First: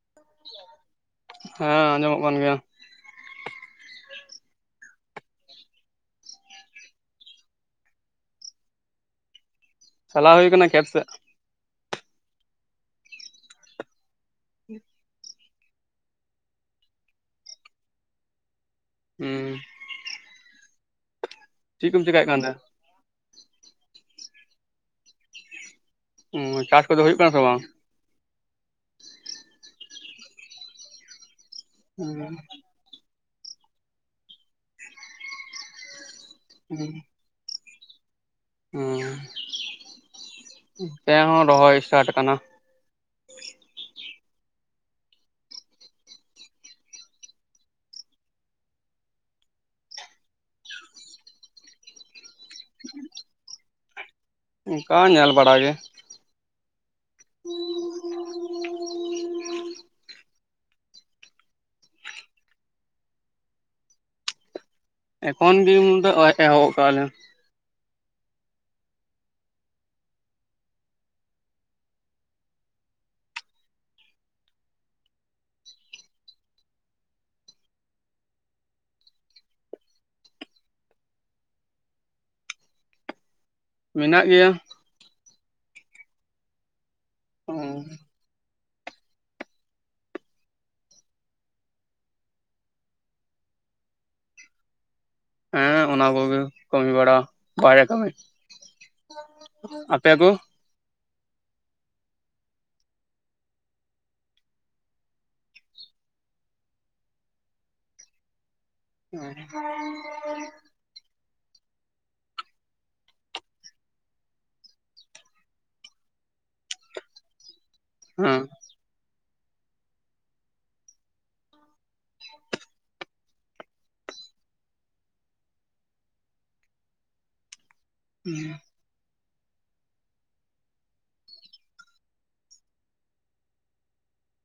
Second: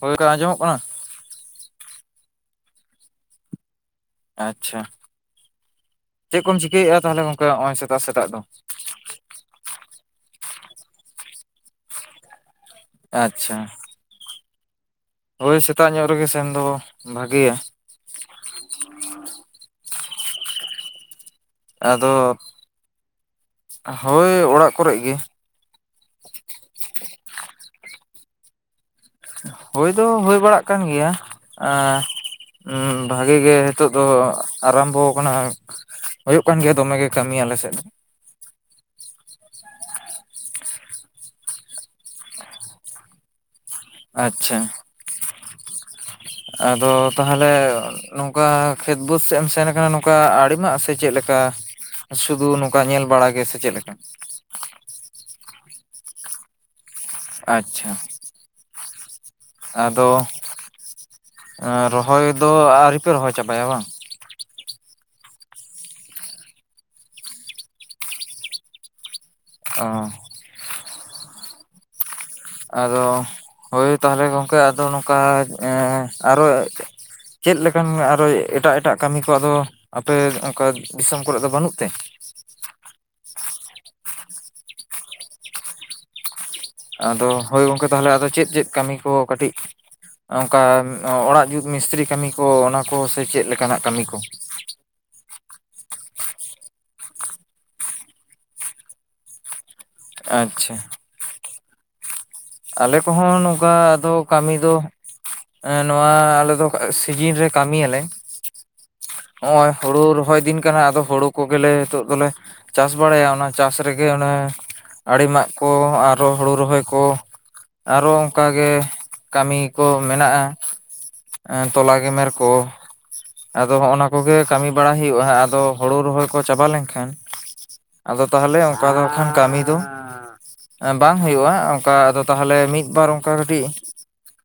ᱦᱳᱭ [inaudible] ᱟᱸᱡᱚᱢᱚᱜ ᱠᱟᱱᱟ? ᱦᱮᱸ ᱟᱸᱡᱚᱢᱚᱜ ᱠᱟᱱ ᱜᱮᱭᱟ ᱾ ᱟᱪᱪᱷᱟ ᱪᱮᱫ ᱠᱚᱢ ᱪᱤᱠᱟᱹᱭᱮᱫᱼᱟ ᱛᱟᱦᱚᱞᱮ ᱜᱚᱝᱠᱮ ᱱᱚᱜᱚᱭ ᱥᱮᱛᱟᱜ ᱥᱮᱛᱟᱜ ᱫᱚ? ᱪᱟᱞᱟᱣ ᱦᱩᱭ ᱠᱟᱱᱟ ᱠᱷᱮᱛ ᱥᱮᱫ ᱟᱪᱪᱷᱟ [inaudible] ᱦᱳᱭ ᱥᱮᱛᱟᱜ ᱧᱚᱜ ᱨᱮᱜᱮ ᱥᱮᱱ ᱫᱚ ᱵᱷᱟᱜᱮᱭᱟ ᱾ ᱦᱩᱸ ᱪᱮᱫ ᱠᱚᱢ ᱪᱮᱠᱟᱭᱮᱫ ᱟᱫᱚ, ᱠᱟᱱ ᱛᱮ ᱦᱳᱭ ᱚᱲᱟᱜ ᱠᱚᱨᱮᱜ ᱜᱮ ᱾ [unintelligible] ᱪᱟᱥ ᱠᱚᱫᱚ ᱦᱩᱭᱩᱜ ᱠᱟᱱᱟ ᱥᱮ ᱵᱟᱝ? ᱦᱳᱭ ᱫᱚ ᱦᱳᱭ ᱵᱟᱲᱟᱜ ᱠᱟᱱ ᱜᱮᱭᱟ, ᱟᱸ ᱵᱷᱟᱜᱮ ᱜᱮ ᱦᱮᱛᱚᱜ ᱫᱚ ᱟᱨᱟᱢᱵᱚ ᱠᱟᱱᱟ ᱦᱩᱭᱩᱜ ᱠᱟᱱ ᱜᱮᱭᱟ ᱫᱚᱢᱮ ᱜᱮ ᱠᱟᱹᱢᱤ ᱟᱞᱮ ᱥᱮᱫ ᱦᱩᱸ ᱛᱮ ᱦᱚᱸ ᱨᱚᱦᱚᱭ ᱥᱴᱟᱴ ᱠᱟᱱᱟ ᱟᱪᱪᱷᱟ ᱟᱫᱚ ᱛᱟᱦᱚᱞᱮ ᱱᱚᱝᱠᱟ ᱠᱷᱮᱛ ᱵᱟᱹᱫᱽ ᱥᱮᱫ ᱮᱢ ᱥᱮᱱ ᱠᱟᱱᱟ ᱱᱚᱝᱠᱟ ᱟᱲᱮ ᱢᱟᱜ ᱥᱮ ᱪᱮᱫᱞᱮᱠᱟ? ᱥᱩᱫᱩ ᱱᱚᱝᱠᱟ ᱧᱮᱞ ᱵᱟᱲᱟᱜᱮ ᱥᱮ ᱪᱮᱫᱞᱮᱠᱟ? ᱚᱝᱠᱟ ᱧᱮᱞ ᱵᱟᱲᱟ ᱜᱮ ᱟᱪᱪᱷᱟ ᱟᱫᱚ ᱨᱚᱦᱚᱭ ᱫᱚ ᱟᱹᱣᱨᱤᱯᱮ ᱨᱚᱦᱚᱭ ᱪᱟᱵᱟᱭᱟ ᱵᱟᱝ? ᱮᱠᱷᱚᱱ ᱫᱤᱱ ᱫᱚ [unintelligible] ᱮᱦᱚᱵ ᱠᱟᱫ ᱟᱞᱮ ᱚ ᱟᱫᱚ ᱦᱳᱭ ᱛᱟᱦᱚᱞᱮ ᱜᱚᱢᱠᱮ ᱟᱫᱚ ᱱᱚᱝᱠᱟ ᱮ ᱟᱨᱚ ᱪᱮᱫ ᱞᱮᱠᱟᱱ ᱟᱨᱚ ᱮᱴᱟᱜ ᱮᱴᱟᱜ ᱠᱟᱢᱤ ᱠᱚ ᱟᱫᱚ ᱟᱯᱮ ᱚᱱᱠᱟ ᱫᱤᱥᱚᱢ ᱠᱚᱨᱮᱫ ᱫᱚ ᱵᱟᱹᱱᱩᱜ ᱛᱮ? ᱢᱮᱱᱟᱜ ᱜᱮᱭᱟ ᱟᱫᱚ ᱦᱳᱭ ᱜᱚᱝᱠᱮ ᱛᱟᱦᱚᱞᱮ ᱟᱫᱚ ᱪᱮᱫ ᱪᱮᱫ ᱠᱟᱢᱤ ᱠᱚ ᱠᱟᱹᱴᱤᱡ ᱚᱱᱠᱟ ᱚᱲᱟᱜ ᱡᱩᱛ ᱢᱤᱥᱛᱨᱤ ᱠᱟᱹᱢᱤ ᱠᱚ ᱚᱱᱟ ᱠᱚ ᱥᱮ ᱪᱮᱫ ᱞᱮᱠᱟᱱᱟᱜ ᱠᱟᱹᱢᱤ ᱠᱚ? ᱦᱮᱸ ᱚᱱᱟ ᱠᱚᱜᱮ ᱠᱟᱹᱢᱤ ᱵᱟᱲᱟ ᱵᱟᱭᱨᱮ ᱠᱟᱹᱢᱤ ᱟᱯᱮ ᱠᱚ ᱟᱪᱪᱷᱟ ᱟᱞᱮ ᱠᱚᱦᱚᱸ ᱱᱚᱝᱠᱟ ᱟᱫᱚ ᱠᱟᱹᱢᱤ ᱫᱚ ᱮ ᱱᱚᱣᱟ ᱟᱞᱮ ᱫᱚ ᱥᱤᱡᱤᱱ ᱨᱮ ᱠᱟᱹᱢᱤᱭᱟᱞᱮ ᱦᱚᱜ ᱦᱮᱸ ᱚᱚᱭ ᱦᱳᱲᱳ ᱨᱚᱦᱚᱭ ᱫᱤᱱ ᱠᱟᱱᱟ ᱟᱫᱚ ᱦᱳᱲᱳ ᱠᱚᱜᱮᱞᱮ ᱱᱤᱛᱚᱜ ᱫᱚᱞᱮ ᱪᱟᱥ ᱵᱟᱲᱟᱭᱟ ᱚᱱᱟ ᱪᱟᱥ ᱨᱮᱜᱮ ᱚᱱᱮ ᱟᱲᱮ ᱢᱟᱜ ᱠᱚ ᱟᱨᱚ ᱦᱳᱲᱳ ᱨᱚᱦᱚᱭ ᱠᱚ ᱟᱨᱚ ᱚᱱᱠᱟ ᱜᱮ ᱾ᱠᱟᱹᱢᱤ ᱠᱚ, ᱢᱮᱱᱟᱜᱼᱟ᱾ ᱮᱸ ᱛᱚᱞᱟ ᱜᱮᱢᱮᱨ ᱠᱚ᱾ ᱟᱫᱚ ᱦᱚᱸᱜᱼ ᱱᱟ ᱾ᱠᱚ-ᱜᱮ ᱠᱟᱹᱢᱤ ᱵᱟᱲᱟ ᱦᱩᱭᱩᱜᱼᱟ ᱾ᱟᱫᱚ ᱦᱳᱲᱩ ᱨᱚᱦᱚᱭ ᱠᱚ, ᱪᱟᱵᱟ ᱞᱮᱱᱠᱷᱟᱱ᱾ ᱟᱫᱚ ᱛᱟᱦᱚᱞᱮ, ᱚᱱᱠᱟ ᱫᱚ ᱠᱷᱟᱱ ᱠᱟᱹᱢᱤ ᱫᱚ᱾ ᱵᱟᱝ ᱦᱩᱭᱩᱜᱼᱟ᱾ ᱚᱱᱠᱟ ᱟᱫᱚ ᱛᱟᱦᱞᱮ, ᱢᱤᱫ-ᱵᱟᱨ ᱚᱱᱠᱟ ᱠᱟᱹᱴᱤᱡ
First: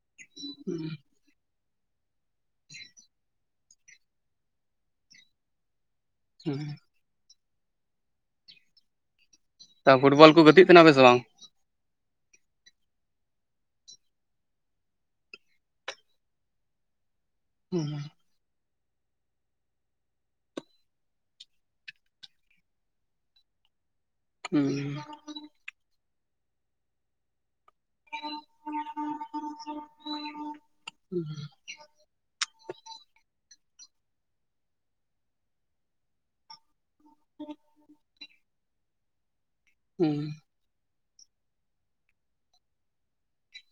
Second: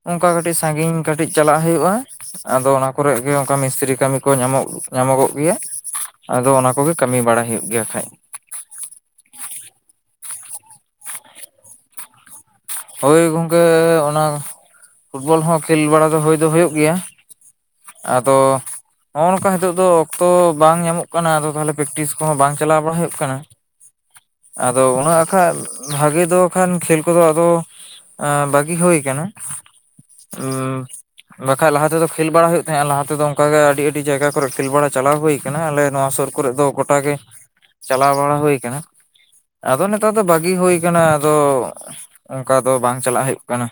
ᱚᱱᱠᱟ ᱠᱟᱹᱴᱤᱡ, ᱥᱟᱺᱜᱤᱧ ᱠᱟᱹᱴᱤᱡ᱾ ᱪᱟᱞᱟ-ᱜ ᱦᱩᱭᱩᱜᱼᱟ ᱾ᱟᱫᱚ ᱚᱱᱟ ᱠᱚᱨᱮ ᱜᱮ, ᱚᱱᱠᱟ ᱢᱤᱥᱛᱨᱤ ᱠᱟᱹᱢᱤ ᱠᱚ ᱧᱟᱢᱚᱜᱚ-ᱜ ᱜᱮᱭᱟ᱾ ᱟᱫᱚ ᱚᱱᱟ ᱠᱚ-ᱜᱮ ᱠᱟᱹᱢᱤ ᱵᱟᱲᱟ-ᱭ, ᱦᱩᱭᱩ-ᱜ ᱜᱮᱭᱟ᱾ ᱠᱷᱟᱡ ᱛᱚ ᱯᱷᱩᱴᱵᱚᱞ ᱠᱚ ᱾ᱜᱟᱛᱮᱜ ᱠᱟᱱᱟᱯᱮ᱾ ᱥᱮ ᱵᱟᱝ? ᱦᱳᱭ᱾ ᱜᱚᱝᱠᱮ ᱚᱱᱟ ᱯᱷᱩᱴᱵᱚᱞ ᱦᱚᱸ, ᱠᱷᱮᱞ ᱵᱟᱲᱟ ᱾ᱫᱚ ᱦᱳᱭ ᱫᱚ ᱦᱩᱭᱩ-ᱜ ᱜᱮᱭᱟ᱾ ᱦᱩᱸ᱾ ᱟᱫᱚ᱾ ᱱᱚᱜᱼ ᱱᱚᱝᱠᱟ ᱾ᱱᱤᱛᱚ-ᱜ ᱫᱚ, ᱚᱠᱛᱚ ᱵᱟᱝ ᱧᱟᱢᱚ-ᱜ ᱠᱟᱱᱟ ᱾ᱟᱫᱚ ᱛᱟᱦᱚᱞᱮ ᱯᱮᱠᱴᱤᱥ ᱠᱚᱦᱚᱸ, ᱵᱟᱝ ᱪᱟᱞᱟ-ᱣ ᱵᱟᱲᱟ ᱦᱩᱭᱩ-ᱜ ᱠᱟᱱᱟ᱾ ᱟᱫᱚ ᱦᱩᱸ ᱩᱱᱟᱹᱜ ᱟᱠᱷᱟᱡ, ᱵᱷᱟᱜᱮ ᱫᱚ ᱠᱷᱟᱱ᱾ ᱠᱷᱮᱹᱞ ᱠᱚ-ᱫᱚ ᱟᱫᱚ᱾ ᱟ ᱵᱟᱹᱜᱤ ᱦᱩᱭ ᱟᱠᱟᱱᱟ᱾ ᱵᱟᱠᱷᱟᱡ ᱾ᱞᱟᱦᱟ ᱛᱮ-ᱫᱚ ᱠᱷᱮᱞ ᱵᱟᱲᱟ ᱦᱩᱭᱩᱼᱜ ᱛᱟᱦᱮᱸᱜᱼᱟ ᱾ᱞᱟ ᱛᱮ-ᱫᱚ ᱚᱱᱠᱟᱜᱮ, ᱟᱹᱰᱤ - ᱟᱹᱰᱤ ᱡᱟᱭᱜᱟ ᱠᱚᱨᱮ, ᱠᱷᱮᱞ ᱵᱟᱲᱟ ᱪᱟᱞᱟ-ᱣ ᱦᱩᱭ ᱟᱠᱟᱱᱟ᱾ ᱟᱞᱮ ᱱᱚᱣᱟ ᱥᱩᱨ ᱠᱚᱨᱮ ᱫᱚ ᱜᱚ ᱴᱟ ᱜᱮ ᱾ᱪᱟᱞᱟ-ᱣ ᱵᱟᱲᱟ ᱦᱩᱭ ᱟᱠᱟᱱᱟ᱾ ᱟᱫᱚ ᱱᱮᱛᱟᱨ ᱦᱩᱸ ᱫᱚ, ᱵᱷᱟᱜᱤ ᱦᱩᱭ ᱦᱩᱭᱩ-ᱜ ᱠᱟᱱᱟ᱾ ᱟᱫᱚ ᱚᱱᱠᱟ ᱫᱚ, ᱵᱟᱝ ᱪᱟᱞᱟ-ᱜ ᱦᱩᱭᱩ-ᱜ ᱠᱟᱱᱟ᱾